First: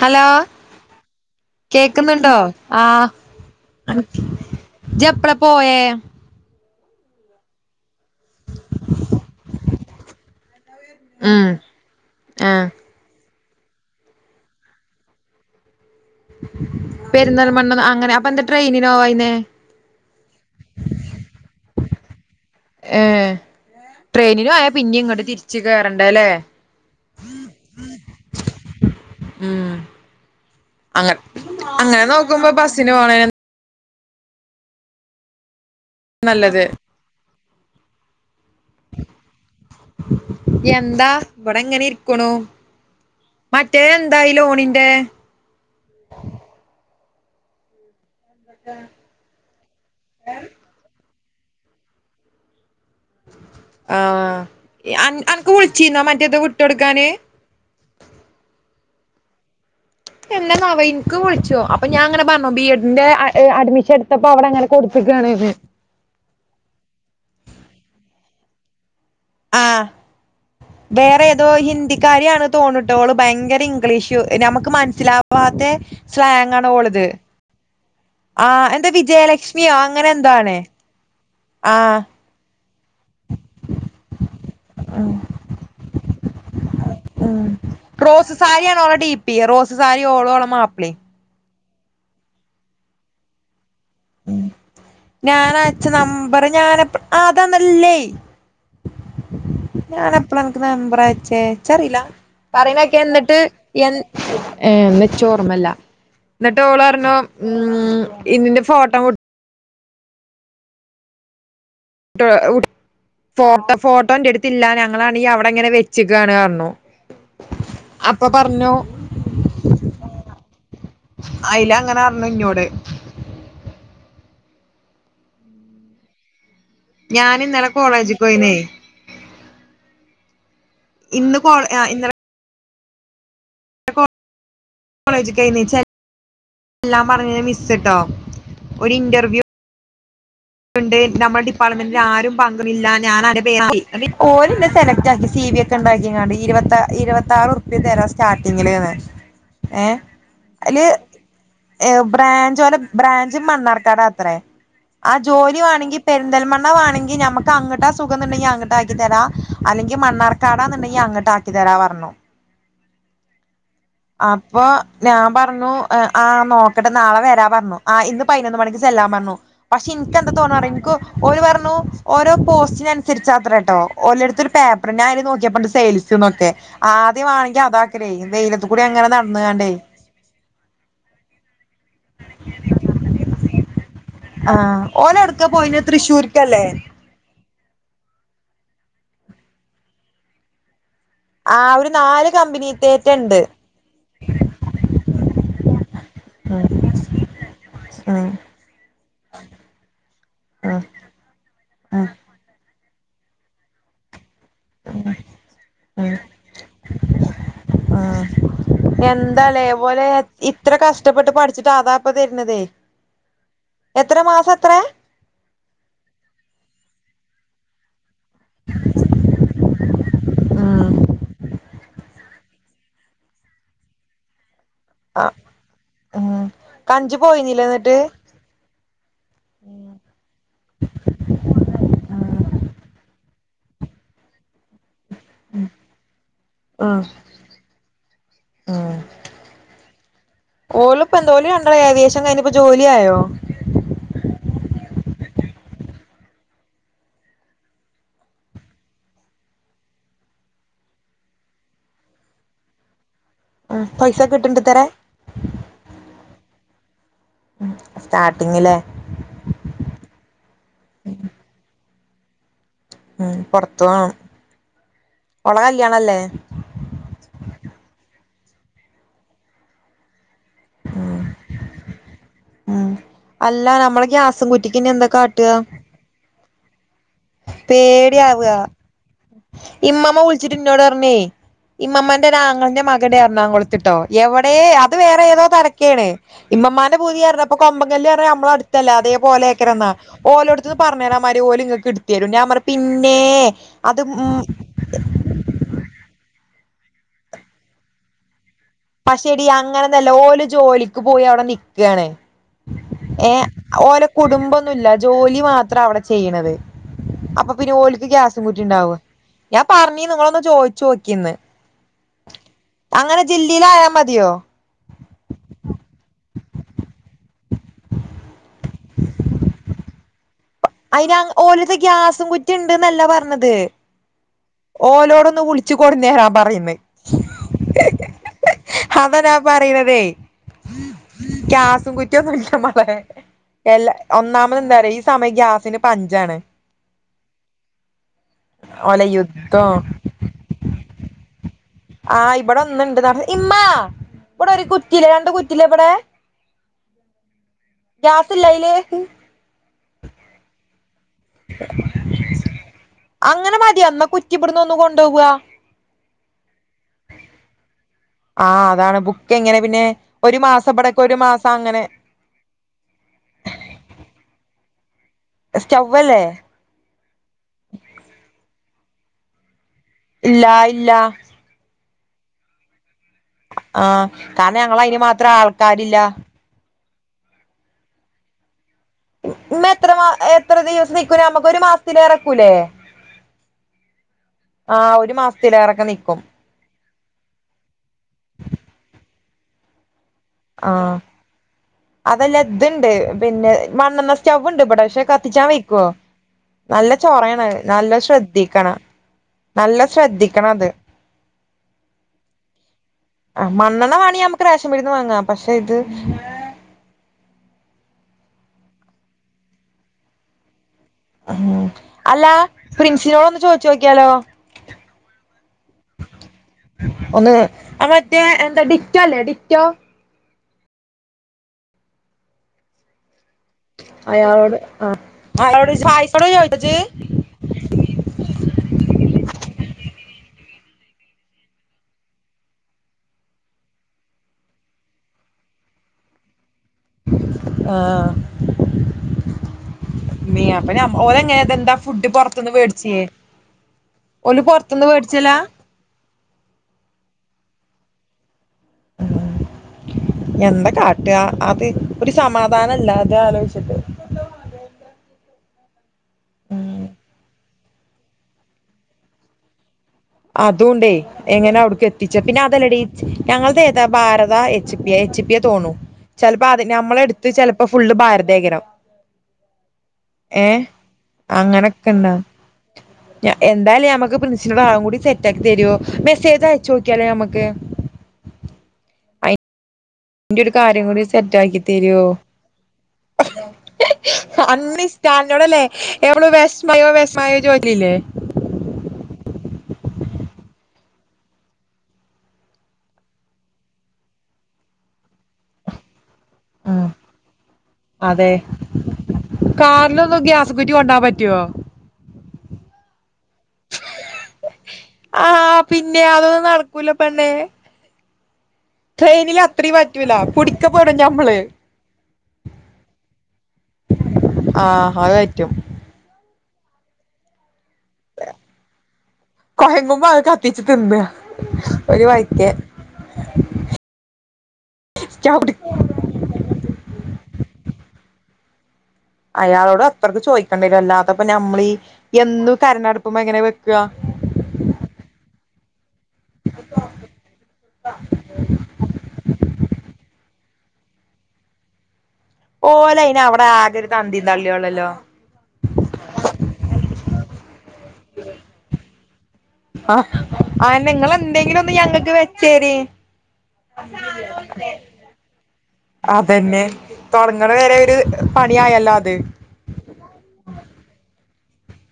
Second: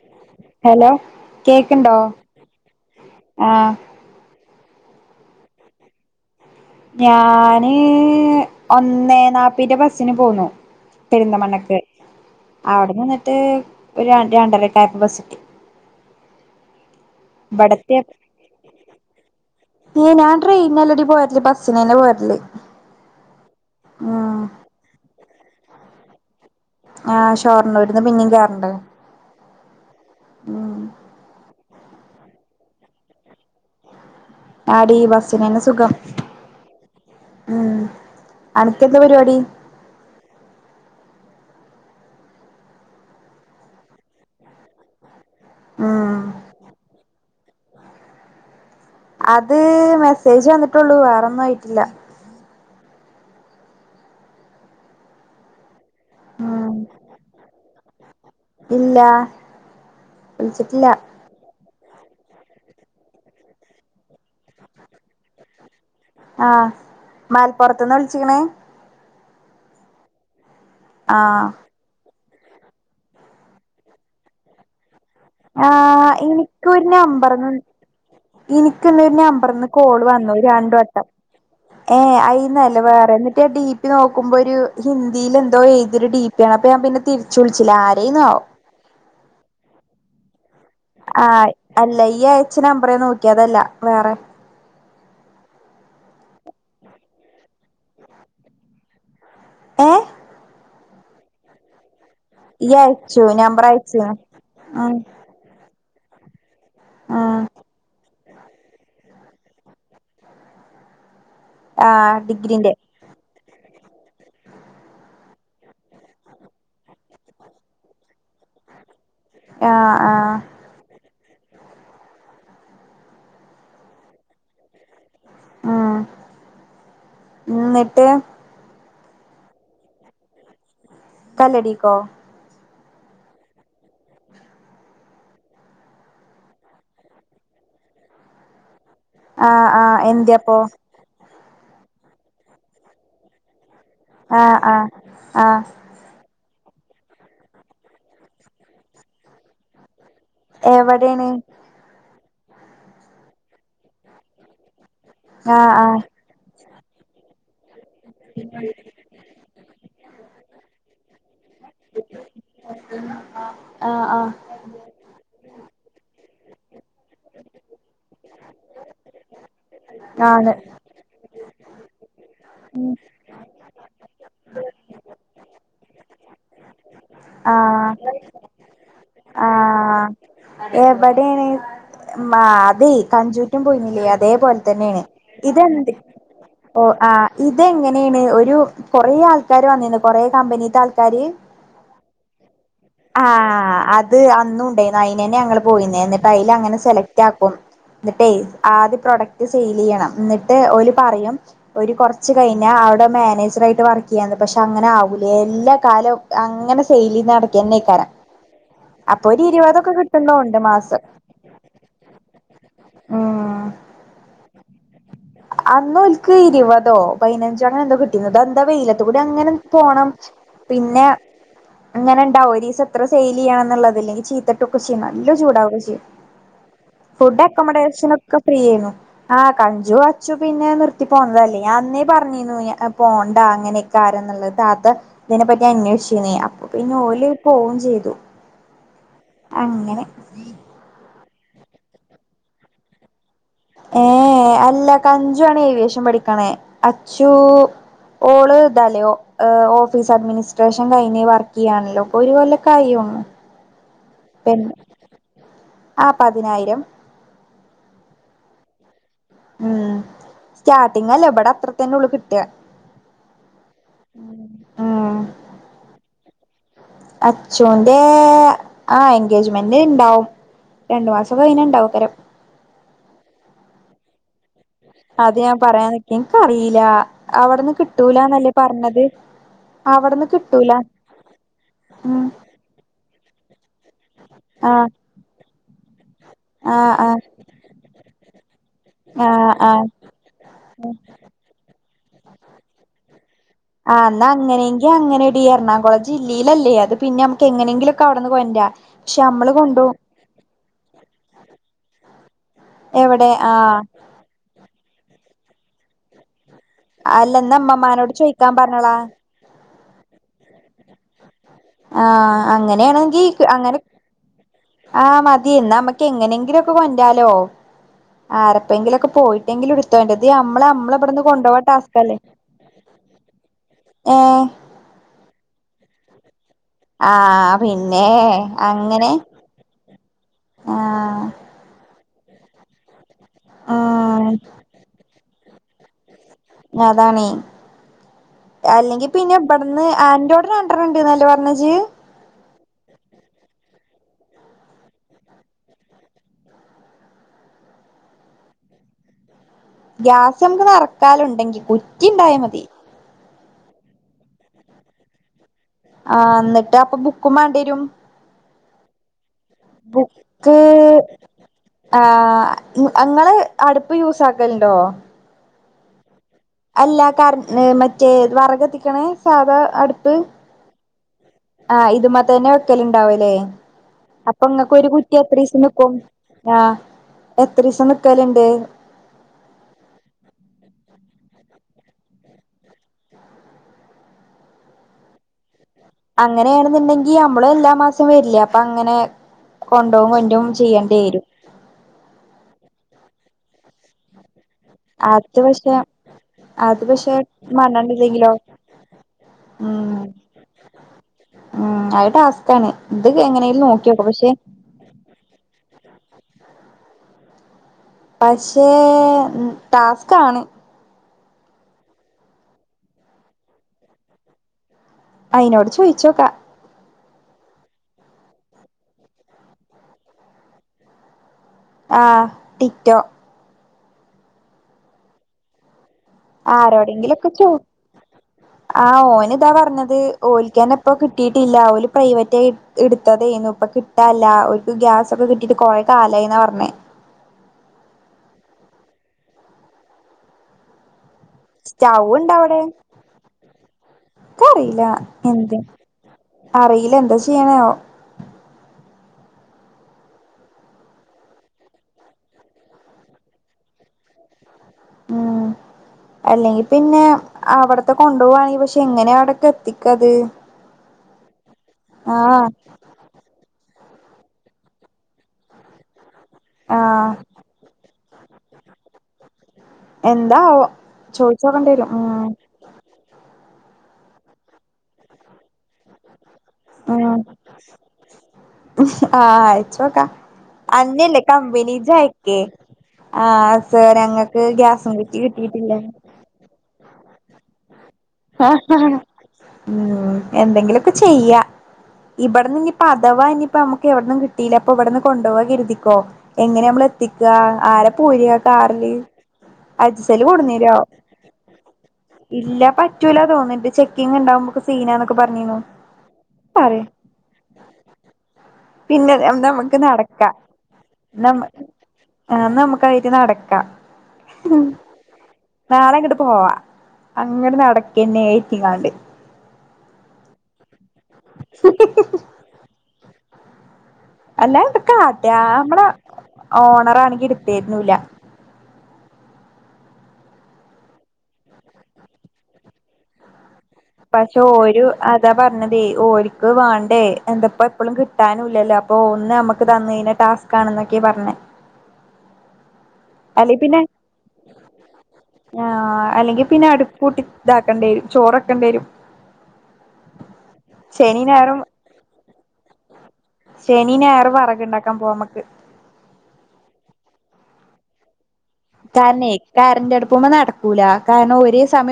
Hello hello കേക്ക്ണ്ടോ കേക്കുന്നുണ്ടോ ആഹ് ആഹ് ഇജ് എപ്പളാ പോയേ ഞാന് ഒന്നേ നാപ്പിന്റെബസിന് പോന്നു ഉം പെരുന്തമണ്ണക്ക് ആഹ് അവിട്ന്ന് ഒരു രണ്ടര ആയപ്പോ ബസിട്ടി പെരുന്തൽമണ്ണ ഇബടത്തെ അങ്ങനെ അപ്പൊ എന്താ ട്രെയിനിനോ പോയിന്നേ ഞാൻ ട്രയിന് അല്ലടി പോയത് ബസ്സ സിനന്നെ പോരല് ഏഹ് ഉം ട്രെയിനിനു പോയാ പിന്നെ ഇങ്ങ്ട്ട് തിരി രിച്ച് കേറണ്ടല്ലേ ആ ഷോർണൂരിന്ന് പിന്നെയും കേയറണ്ടേ ഉം ഉം അങ്ങനെ അങ്ങനെ നോക്കുമ്പോ ബസ്സിന് പോണെയാണ് - ആടി ബസ്സിന് തന്നെ സുഖം നല്ലത് ഉം അനക്ക് എന്താ പരിപാടി എന്താ ഇവിടെ ഇങ്ങനെ ഇരിക്കണു മറ്റേ എന്തായി ലോണിന്റെ ആഹ് അത് മെസ്സേജ് വന്നിട്ടുള്ളൂ വേറെ ഒന്നു ഒന്നും ആയിട്ടില്ല ആഹ് അന അനക്ക് വിളി വിളിച്ചിനോ മറ്റേത് ഉം വിട്ടുകൊടുക്കാന് ഇല്ല എ നാ [unintelligible] നാവേ വിളിച്ചിട്ടില്ല എനിക്ക് വിളിച്ചു അപ്പം ഞാൻ അങ്ങനെ പറഞ്ഞു ബി എഡ് ന്റെ അ അഡ്മിഷൻ എടു ഇപ്പൊ അവിടെ അങ്ങനെ കൊടുത്തിക്കുവാണ് ഇത്‌ ആഹ് മലപ്പുറത്ത്ന്ന് വിളിച്ചിക്ക്ണ് ആഹ് വേറെ ആഹ് ഏതോ ഹിന്ദി- കാര്യാണ് തോന്നുട്ടോ ഓള് ഭയങ്കര ഇംഗ്ലീഷ് ഞമുക്ക് മനസ്സില ആ എനിക്കൊരു നമ്പർന്ന് ആഹ് എന്താ എനിക്കന്ന് നമ്പർന്ന് വിജയലക്ഷ്മിയോ കോൾ അങ്ങനെ എന്തോ വന്നു ആണ് രണ്ടട്ടം ഏ ആഹ് നല്ല വേറെ എന്നിട്ട് ഡി പി നോക്കുമ്പോ ഒരു ഹിന്ദിയില എന്തോ എഴു ഇതിരു ഡിപി ആണ ഉം റോസ് സാരി യാണ് രാ ഡിപ്പി റോസ് സാരി [unintelligible] ഓളോഓള മാപ്പം ആ അല്ല ഈ അയച്ച നമ്പറേ നോക്കിയ അതല്ല വേറെ ഞാന അച്ച്ച നമ്പർ ഞാന അതാന്നല്ലേ ഏഹ് അപ്രച്ചേ ചരില്ല ഇയ്യ് പറയണൊക്കെ അയച്ചു എന്നിട്ട് നമ്പർ ൻ അയച്ചു ഏർ ഉം മെച്ചോഓർമ്മല്ല എന്നിട്ട് ഓളറിഞ്ഞോ ഉം ഉ ഇതിന്റെ ഫോട്ടോ മുട്ട ആ ഡിഗ്രീന്റെ ഫോട്ടോ ഫോട്ടോ എന്റെ അടുത്തല്ല ഞങ്ങളാണെങ്ക അവിടെ ഇങ്ങനെ വെച്ചക്കാണറു ആ ആ അയില അങ്ങനെ അന്നു ഇങ്ങോട് ഉം ഞാൻ ഇന്നലെ എന്നിട്ട് കോളേജിൽ പോയിന്നേ ഇന്ന് കോ കല്ലടിക്കോ ഇന്ന കോളേജ കഴീച്ച എല്ലാം പറഞ്ഞന് മിസ്സ് ഇട്ടോ ഒരു ഇന്റർവ്യൂ ഇന്ത്യ [unintelligible] ണ്ട് നമ്മുടെ പ ആരും പങ്കണില്ല ഞാന പേ [unintelligible] ആഹ് ഓലെ ആഹ് സെലക്ട് ആക്കി സി ബി ആഹ് ഒക്കെ ഉണ്ടാക്കിങ്ങാ ഇരുപ ഇരുപത്താറ് ഉറുപ്പ്യ തരാം സ്റ്റാർട്ടിങ്ങില്ന്ന ഏ [unintelligible] എവിടെയാണ് ബ്രാഞ്ച് പോലെ ബ്രാഞ്ച് മണ്ണാർക്കാട അത്രയേ [unintelligible] ആ ജോലി ആഹ് ആഹ് വണെങ്കിൽ പെരിന്തൽമണ്ണ ആണെങ്കി നമുക്ക് അങ്ങോട്ടാ സുഖം എന്നുണ്ടെങ്കി അങ്ങോട്ട ആക്കി തരാ അല്ലെങ്കിൽ മണ്ണാർക്കാടാ എന്നുണ്ടെങ്കി അങ്ങോട്ട ആക്കി തരാ പറഞ്ഞു ആഹ് ആഹ് അപ്പൊ ഞാൻ പറഞ്ഞു ആ നോക്കട്ടെ നാളെ വരാ പറഞ്ഞു ആ ഇന്ന് പതിനൊന്ന് മണിക്ക് ചെല്ലാൻ പറഞ്ഞു പക്ഷെ എനിക്ക് എന്താ ആണ് തോന്നു പറു എനിക്ക് ഒരു പറഞ്ഞു ഓരോ പോസ്റ്റിനനുസരിച്ച് അത്ര കേട്ടോ ഓരിടത്തൊരു പേപ്പറിര് നോക്കിയപ്പണ്ട് സെയിൽസ്ന്നൊക്കെ ആദ്യം ആണെങ്കിൽ അതാെകാലേ ആഹ എബടെണ് അതെ ക [unintelligible] [unintelligible] ആഹ ഒനോട്ക്ക പൊയ്ന് തൃശ്ശൂർക്കല്ലേ എങ്ങനെയാണ് ഒരു കൊറേ ആൾക്കാർ വന്നന് കൊറ കമ്പ ആ ഒരു നാല് ആ കമ്പനിത്തേറ്റണ്ട് അത് അന്നുണ്ടെനു അയ്നന്നേ ഞങ്ങൾ പോയിന്നേ ന്നട്ടയ്ലങ്ങനെ ഉം സെലക്ടാക്കും ഉം ന്നിട്ടെ ആദ്യ പ്രൊഡക്ട് സെയ്ലെയ്യണം ന്ന്ട്ട് ഉം ഓല് പറയും ഉം ഞാൻ അവ്ടെ മാനേജറായ്ട്ട് വർക്ക് ച പക്ഷെ അങ്ങനെ ആവൂലേ എല്ലാ ഉം ഉം കാലൊം അങ്ങനെ സെയിലെയ്ത് നടക്കെന്നേക്കാരം അപ്പൊ എന്താലേ ഒരിരുപതൊക്കെ ഓല് കിട്ടും ന്നോണ്ട് ഇത്ര മാസം കഷ്ടപ്പെട്ട് പഠിച്ചിട്ട് അതാപ്പ തരുന്നതേ എത്ര മാസം എത്ര ആ അന്നോൽക്ക് ഇരുവതോ പതിനഞ്ചോ അങ്ങനെന്തോ കിട്ടീണ് അതെന്താ വെയിലത്തൂടെങ്ങനെ പോണം ഉം പിന്നെ അങ്ങനെണ്ടാവും ഒരീസത്ര സെയിലെയ്യണം ന്നുള്ളത് അല്ലേൽ ചീത്ത ട്ടൊക്കെ ചെയ്യും ആ നല്ല ചൂടാവൊക്കെ ചെയ്യും ഉം കഞ്ച് ഫുഡ് പോയിന്നില്ലേ എന്നിട്ട് അക്കോമഡേഷൻ ഒക്കെ ഫ്രീ ഏനു ആ ആ കഞ്ചു ഞാ നിർത്തി പോന്നതല്ലേ ഞാനന്നേ പറ്ഞ്ഞീനു അത് പോണ്ട അങ്ങനെക്കാരം ന്ന്ള്ളത് താത്ത ഇതിനെപറ്റി അന്വേഷിച്ചീനി അപ്പോ പിന്നെ ഉം ഓല് പോകും ചെയ്തു ഉം അങ്ങനെ പ്പൊന്താ ഓൽ രണ്ടാളും ഏവിയേഷൻ കയ്ഞ്ഞ് പ്പോ ജോലിയായോ ഏ ഏ അല്ല കഞ്ചു ആണ് ഏവിയേഷൻ പഠിക്കണേ അച്ചു ഓള് ഇതാല ഓഫീസ് അഡ്മിനിസ്ട്രേഷൻ കയ്ഞ് വർക്ക്യ്യാണല്ലോ പ്പ ഒരു കൊല്ലക്കായി ആ പൈസ കിട്ടേണ്ട് ഇത്രേ ആഹ് പതിനായിരം സ്റ്റാർട്ടിങ്ങിലേ ഉം സ്റ്റാർട്ടിങ്ല്ലേ ഇവിടെ അത്ര തന്നെ ഉ കി കിട്ട്അ മ്മ് പൊറത്ത് പോണം ഉം ഓളെ കല്യാണല്ലേ അച്ചൂന്റെ ആ എൻഗേജ്മെന്റ് ഇണ്ടാവും. രണ്ടു മാസം കഴിഞ്ഞാ ഇണ്ടാവേക്കാരം മ്മ് അല്ല നമ്മളെ ഗ്യാസും കുറ്റി റ്റിക്ക്ന്ന്യ ന്താ കാട്ട്ആ ഇൻകറീല പേട്യാവാ ഇമ്മമ്മ അവിടുന്ന് വിളിച്ചിട്ട് കിട്ടൂല ഇന്നോടറ്ഞേ ഉം ഇമ്മമ്മന്റെ ഒരാങ്ങളൻ്റെ മകന്റ് എറണാകുളത്ത് തിട്ടോ [unintelligible] എവടെ ആ അത് വേറെ ഏതോ തര ക്കേണ് ആ ഇമ്മമ്മാന്റെ ആ പൂതിപറഞ്ഞ ഇപ്പോ കൊമ്പങ്കല്ല് പറഞ്ഞാ നമ്മളെ അട്ത്തല്ലേ അതേ ആ ആ പോലേക്കരം ന്നാ ഓലെടുത്ത്ന്ന് പറഞ്ഞാ മതി ഓല് ങ്ങക്ക് എടു തരും ഞാൻ പറഞ്ഞ് പിന്നെ ആ ന്നാ അങ്ങനെങ്കി അങ്ങനെ ടി എറണാകുളം ജില്ല ലല്ലേ അത് പിന്നെ നമക്ക് എങ്ങനെങ്കിലൊക്കെവിടന്ന് കൊണ്ടരാ പക്ഷെ പക്ഷെടി നമ്മള് കൊണ്ടോവും അങ്ങനൊന്നല്ല ഓല് ജോലിക്ക് പോയി അവിടെ നിക്കാണ് എവിടെ ഏ ആ ഓലെ കുടുംബൊന്നുല്ല ജോലി ണി മാത്ര അവിടെ ചെയ്യ്ണത് അല്ല ന്നാ മ്മമ്മാനോട് ചോയിക്കാൻ പറഞ്ഞാളാ പറഞ്ഞീനു ങ്ങളൊന്ന് ചോയ്ചോക്കിന്ന് ആ അങ്ങനെയാണെങ്കിൽ അങ്ങനെ ജില്ലീലായാ മതിയോ ആ മതി യെന്നാ നമക്ക് എങ്ങനെ എങ്ങനെ യൊക്കെ കൊണ്ടാലോ? ആരപ്പങ്കിലൊക്കെ പോയിട്ടെങ്കിലും എടുത്ത അയിനാ ഓലത്തെ ഗ്യാസും കുറ്റി ഉണ്ടന്നല്ല പറഞ്ഞത്. ഏ ഓലോട ഒന്ന് വിളിച്ചു കൊടുന്ന രാ പറ പറയ്. ആ പിന്നെ അങ്ങനെ അതാ ഞാൻ പറയണതേ ആ [unintelligible] എല്ലാ ഉം ഒന്നാമത് എന്താ റയാ ഈ സമയം ഗ്യാ നിത്തിന് പഞ്ചാണ്. അതാണേ. ഓലെ അല്ലെങ്കി പിന്നെ യുദ്ധം ഇവിടുന്ന അൻ്റോ ടെ രണ്ടണ്ണം ണ്ടന്നല്ലെ പറഞ്ഞ് ഇജി ആ ഇവിടെ ഒന്നുണ്ട്. ന്ന് റഞ്ഞു ഇമ്മാ ഇവിടെ ഒരു കുറ്റില്ലേ രണ്ട് കുറ്റി േല്ല ഇവിടെ? ഗ്യാസ് ഇല്ലായില്? ഗ്യാസ് നമുക്ക് നിറക്ക കാലി ഉണ്ടെങ്കി കുറ്റി ഉണ്ടായാ മതി. അങ്ങനെ മതി എന്നാൽ കുറ്റി ഇബു ടുന്ന് ഒന്ന് കൊണ്ടുവാ. ആ എന്നിട്ട് അപ്പൊ ബുക്കും മാണ്ടി രും. ആ അതാണ് ബുക്ക് എങ്ങനെ പിന്നെ ഒരു ബുക്ക് മാസം ഇവിടൊക്കെ ഒരു മാസം അങ്ങനെ ആ നിങ്ങള് അടുപ്പ് യൂസ് ആക്കല ട്ടോ? സ്റ്റവ്വല്ലേ? അല്ല ക മറ്റേ വറക് കത്തിക്കണേ സാധാ. അടുപ്പ് ഇല്ല. ഇല്ല. ഇതുമേ തന്നെ വെക്കല്. ണ്ടാവല്ലേ? ആഹ് അപ്പൊ കാരണം ഇങ്ങക്ക് ഞങ്ങള ഒരു അയിന് കുറ്റി മാത്രം എത്ര ദിവസം നിക്കും? ആൾക്കാരില്ല ആ. എത്ര ദിവസം നിക്കലുണ്ട്? മ്മ എത്ര മാ എത്ര ദിവസം നിക്കൂ നമ്മുക്ക് ഒരു മാസത്തിലേറെ നിക്കു ലേ? ആ ഒരു മാസത്തില ഇറക്ക അങ്ങനെയാണെന്നുണ്ടെങ്കി നമ്മള് എല്ലാ മാസം വരില്ല. അപ്പൊ അങ്ങനെ കൊ ആ അതല്ല ഇതുണ്ട്? പിന്നെ മണ്ണെണ്ണ സ്റ്റവ ഉണ്ട് ഇബിടെ പക്ഷെ അത് കത്തിച്ചാൻ പക്ഷെ വെക്കുവോ? അത് നല്ല പക്ഷെ ചോറയണം നല്ല മണ്ണണ്ടില്ലെങ്കിലോ ശ്രദ്ധിക്കണം. നല്ല ഉം ശ്രദ്ധിക്കണം അത് ഉം അത് ടാസ്കാണ് ഇത് ആഹ് എങ്ങനെലും മണ്ണണ്ണ നോക്കിയോക്കാം വാണീ പക്ഷെ നമക്ക് റേഷൻ പീട്യേന്ന് വാങ്ങാം. പക്ഷെ ഇത് പക്ഷേ ഉം ടാസ്ക് ആണ്. ഹാ അല്ല. പ്രിൻസിനോട് ഒന്ന് ചോയ്ച്ചു നോക്കിയാലോ? അയിനോട് ചോയിച്ചോക്കാ. ഒന്ന് ആ മറ്റേ എന്താ ഡിറ്റോ ല്ലേ ഡിറ്റോ ആഹ് ടിറ്റോ അയാളോട് ആഹ് ആളോട് ച് പായ്സ് ആരോടെങ്കിലൊക്കെ ചോ ആഹ് ഓന് ദാ പർഞ്ഞത് ഓൽക്കെന്നിപ്പോ കിട്ടീട്ടില്ല ഓല് പ്രൈവറ്റായി ഇട്ത്തതേനു ഇപ്പൊ കിട്ടാല്ല ഓര്ക്ക് ഗ്യാസൊക്കെ കിട്ടീട്ട് കൊറെ കാലായീന്നാ പർഞ്ഞേ. ആഹ് ഇമ്മീ യപ്പ ഞമ് സ്റ്റൗവ്വ്ണ്ടവിടെ. ഓല് പൊറത്തുന്ന് ഇക്കറീല്ലാ വേടിച്ചലാ എന്ത് അറീല്ല എന്താ ചെയ്യ്ണേ ആവം ഉം എന്താ കാട്ടാ അത്. ഒര് സമാധാനല്ലാ അത് ആലോയിച്ചിട്ട്. ഉം അല്ലെങ്കി പിന്നേ അവടത്തെ കൊണ്ടോവാണെങ്കി പക്ഷേ എങ്ങനേ അവടെക്കെത്തി അതൂണ്ടേ. എങ്ങനെ അവ്ട് ക്കെത്തിച്ച പിന്നെ ആഹ് അതല്ലടീ ഞങ്ങള്തേ താ ഭാരതാ എച്ച് പി യ. എച്ച് പി യാ തോണു. ചെൽപ്പോ അത് ആഹ് ഞമ്മളെടുത്ത് ചെലപ്പോ ഫുള്ള് ഭാരതേകണം ഏഹ് എന്താവോ ചോയിച്ചോക്കേണ്ടി വരും അങ്ങനെക്കിണ്ടാ ഉം ഞാ എന്തായാലും ഞമ്മക്ക് പ്രിൻസിനോട് നാളെകൂടി സെറ്റാക്കിത്തരുവോ മെസ്സേജ് അയച്ചോക്കിയാലോ ഉം ഞമ്മക്ക് ച്ചോക്കാ അയിന്റെ ഒരു കാര്യം കൂടി അന്ന്യല്ലേ സെറ്റ് ആക്കി കമ്പനി തരുവോ ഇജ്ജായ്ക്കേ ആഹ് സാർ ഞങ്ങക്ക് അന്ന് ഗ്യാസും കുറ്റി കിട്ടീട്ടില്ല മായോ ചോയ്ക്ക്ലില്ലേ ഉം എന്തെങ്കിലൊക്കെ ചെയ്യാ ഇവിടന്നിനിപ്പ അഥവാ ഇനിപ്പ അമുക്ക് എവട്ന്നും കിട്ടീല്ലപ്പൊ ഇവിടന്ന് കൊണ്ടോവാ കരുതിക്കോ എങ്ങനെയാമ്മള് ആഹ് എത്തിക്കാ ആരാ അതെ പോര്കാ കാറില് കാറിലൊന്നും അജ്സല് ഗ്യാസ് കുറ്റി കൊട്ന്നെര്യോ കൊണ്ടാൻ പറ്റുവോ ഇല്ല പറ്റ് റ്റൂലാ തോന്ന്ണ്ട് ചെക്കിങ്ങ്ണ്ടാവും നമക്ക് ആഹ് പിന്നേ അതൊന്നും പറയും നടക്കൂല പെണ്ണേ പിന്നെ എന്നാ ട്രെയിനിൽ ഏന്താ അത്രയും അമക്ക് പറ്റൂല നടക്കാ പിടിക്കപ്പെടും ഞമ്മള് നമ്മ ആഹ് നമുക്കായിട്ട് നടക്കാം ആഹ് അത് പറ്റും നാളെങ്ങട് പ് പോവാ അങ്ങ്ട് നടക്ക് കൊയമ്പുമ്പ അത് കത്തിച്ചു തിന്ന് ഒരു വായിക്കേ അല്ലാ എന്താ കാട്ട്കാ അമ്മള ഓണറാണെങ്കില് തെര്ണൂല്ല അയാളോട് അത്രക്ക് ചോയിക്കണ്ടേനു അല്ലാതപ്പ ഞമ്മളീ എന്നും കരണ്ടടുപ്പുമ്മ എങ്ങനേ വെക് പക്ഷെ ഓരു അതാ പറ് ന്നതേ ഓൽക്ക് വാണ്ടേ എന്തപ്പ എപ്പളും കിട്ടാനുല്ലല്ലോ അപ്പൊ ഒന്നമ്മക്ക് തന്നീന ടാസ്ക് കാണുന്നൊരെക്കീം പറഞ്ഞ് ഓലയിന് അവിടെ അല്ലെയ്പിന്നെ ആകെ ഒരു തന്തീം തള്ളിയൊള്ളല്ലോ ആ അല്ലെങ്കി പിന്നെ അടുപ്പൂട്ടി വക്കെണ്ടേരും ചോറക്കെണ്ടേരും ആ ആഹന്നെ ഞായറും ങ്ങളെന്തെങ്കിലൊന്ന് ഞങ്ങക്ക് വെ ച്ചേരി ശനി ഞായറും വറക്ണ്ടാക്കാൻ പോവാ നമ്മക്ക് അതന്നെ തൊടങ്ങ്ണരെ കാരണേ കരന്റടുപ്പുമ്മെ നടക്കൂലാ കാരണം ഓര് [unintelligible]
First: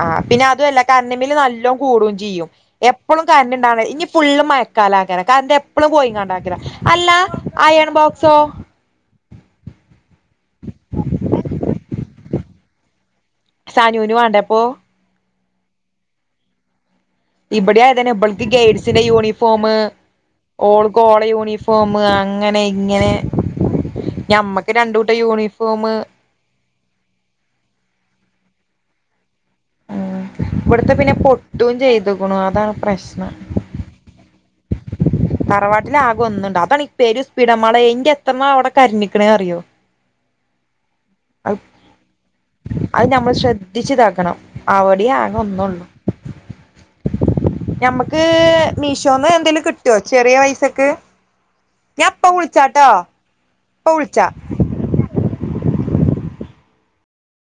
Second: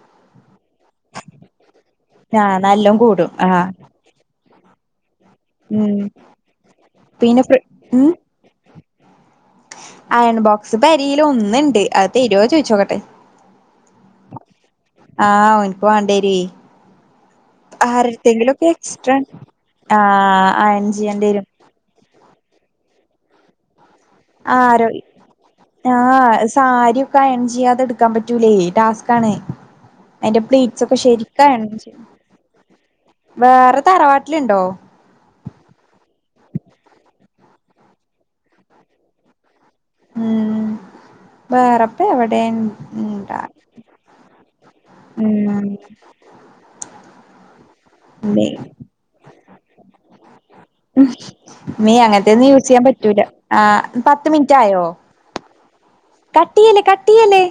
ആ പിന്നെ അതുഅല്ല കരണ്ടിംബില്ല് നല്ലോംകൂടുംചെയ്യും ആഹ് നല്ലോം എപ്പളും കൂടും ആഹ് കരണ്ട്ണ്ടാവ ഇനിപ്പുള്ള് മഴ കാലാ കാര കര്ന്റെപ്പളും ഉം പോയിംകണ്ടാക്ക്രാ അല്ലാ പിന്നെ ഫ്രി അയൺ ഉം ബോക്സോ അയൺ ബോക്സ് പെരീലൊന്ന് ണ്ട് അത് തരോ ചോയ്ചോക്കട്ടെ സാനൂന് വാണ്ടപ്പോ ആ ഓന്ക്ക് വാഡേരി ഇപടിം ആയതന്നെ ഇബൾക്ക്കേട്സിന്റെ യൂണിഫോമ് ആഹ് അയൺ ഓൾക്ക് ഓളെ ചെയ്യേണ്ടിരും യൂണിഫോമ് അങ്ങനെ ഇങ്ങനെ ഞമ്മക്ക് ആരോ രണ്ടൂട്ടം യൂണിഫോമ് ആ സാരിയൊക്കെ അയൺ ചെയ്യാതെടുക്കാൻ പറ്റു ലൈ ടാസ്കാണ് ഉം ഐന്റെ ഇവിടുത്തെ പ്ലീറ്റ്സൊക്കെ പിന്നെ പൊട്ടും ശരിക്കയൺചെയ്യണം ചെയ്തുക്കുണു അതാണ് പ്രശ്നം വേറെ തറവാട്ട് ല്ണ്ടോ തറവാട്ടില് ആകെഒന്നുണ്ട് അതണീ പേരുസ്പിടമളേ ന്റെത്രണ്ണാ അവിടെ കര്ഞ്ഞ്ക്ക്ണ് അറിയോ ഉം അഹ് വേറെപ്പ എവിടെ അത് ഞമ്മള് ഉണ്ടാ ശ്രദ്ധിച്ച്താക്കണം അവിടിം ഉം ആകെന്നൊള്ളൂ ഞമ്മക്ക് മീഷോന്ന് എന്തേലും ട്ടൊ ചെറിയ പൈസ് നീ അങ്ങനത്തെ നീ യൂസ് ചെയ്യാൻ വിളിച്ചാട്ടോ പറ്റൂല ആ ഇപ്പ വിളിച്ചാ പത്ത് മിൻറ്റ് ആയോ കട്ടിയ്യെല്ലേ കട്ടിയ്യെല്ലേ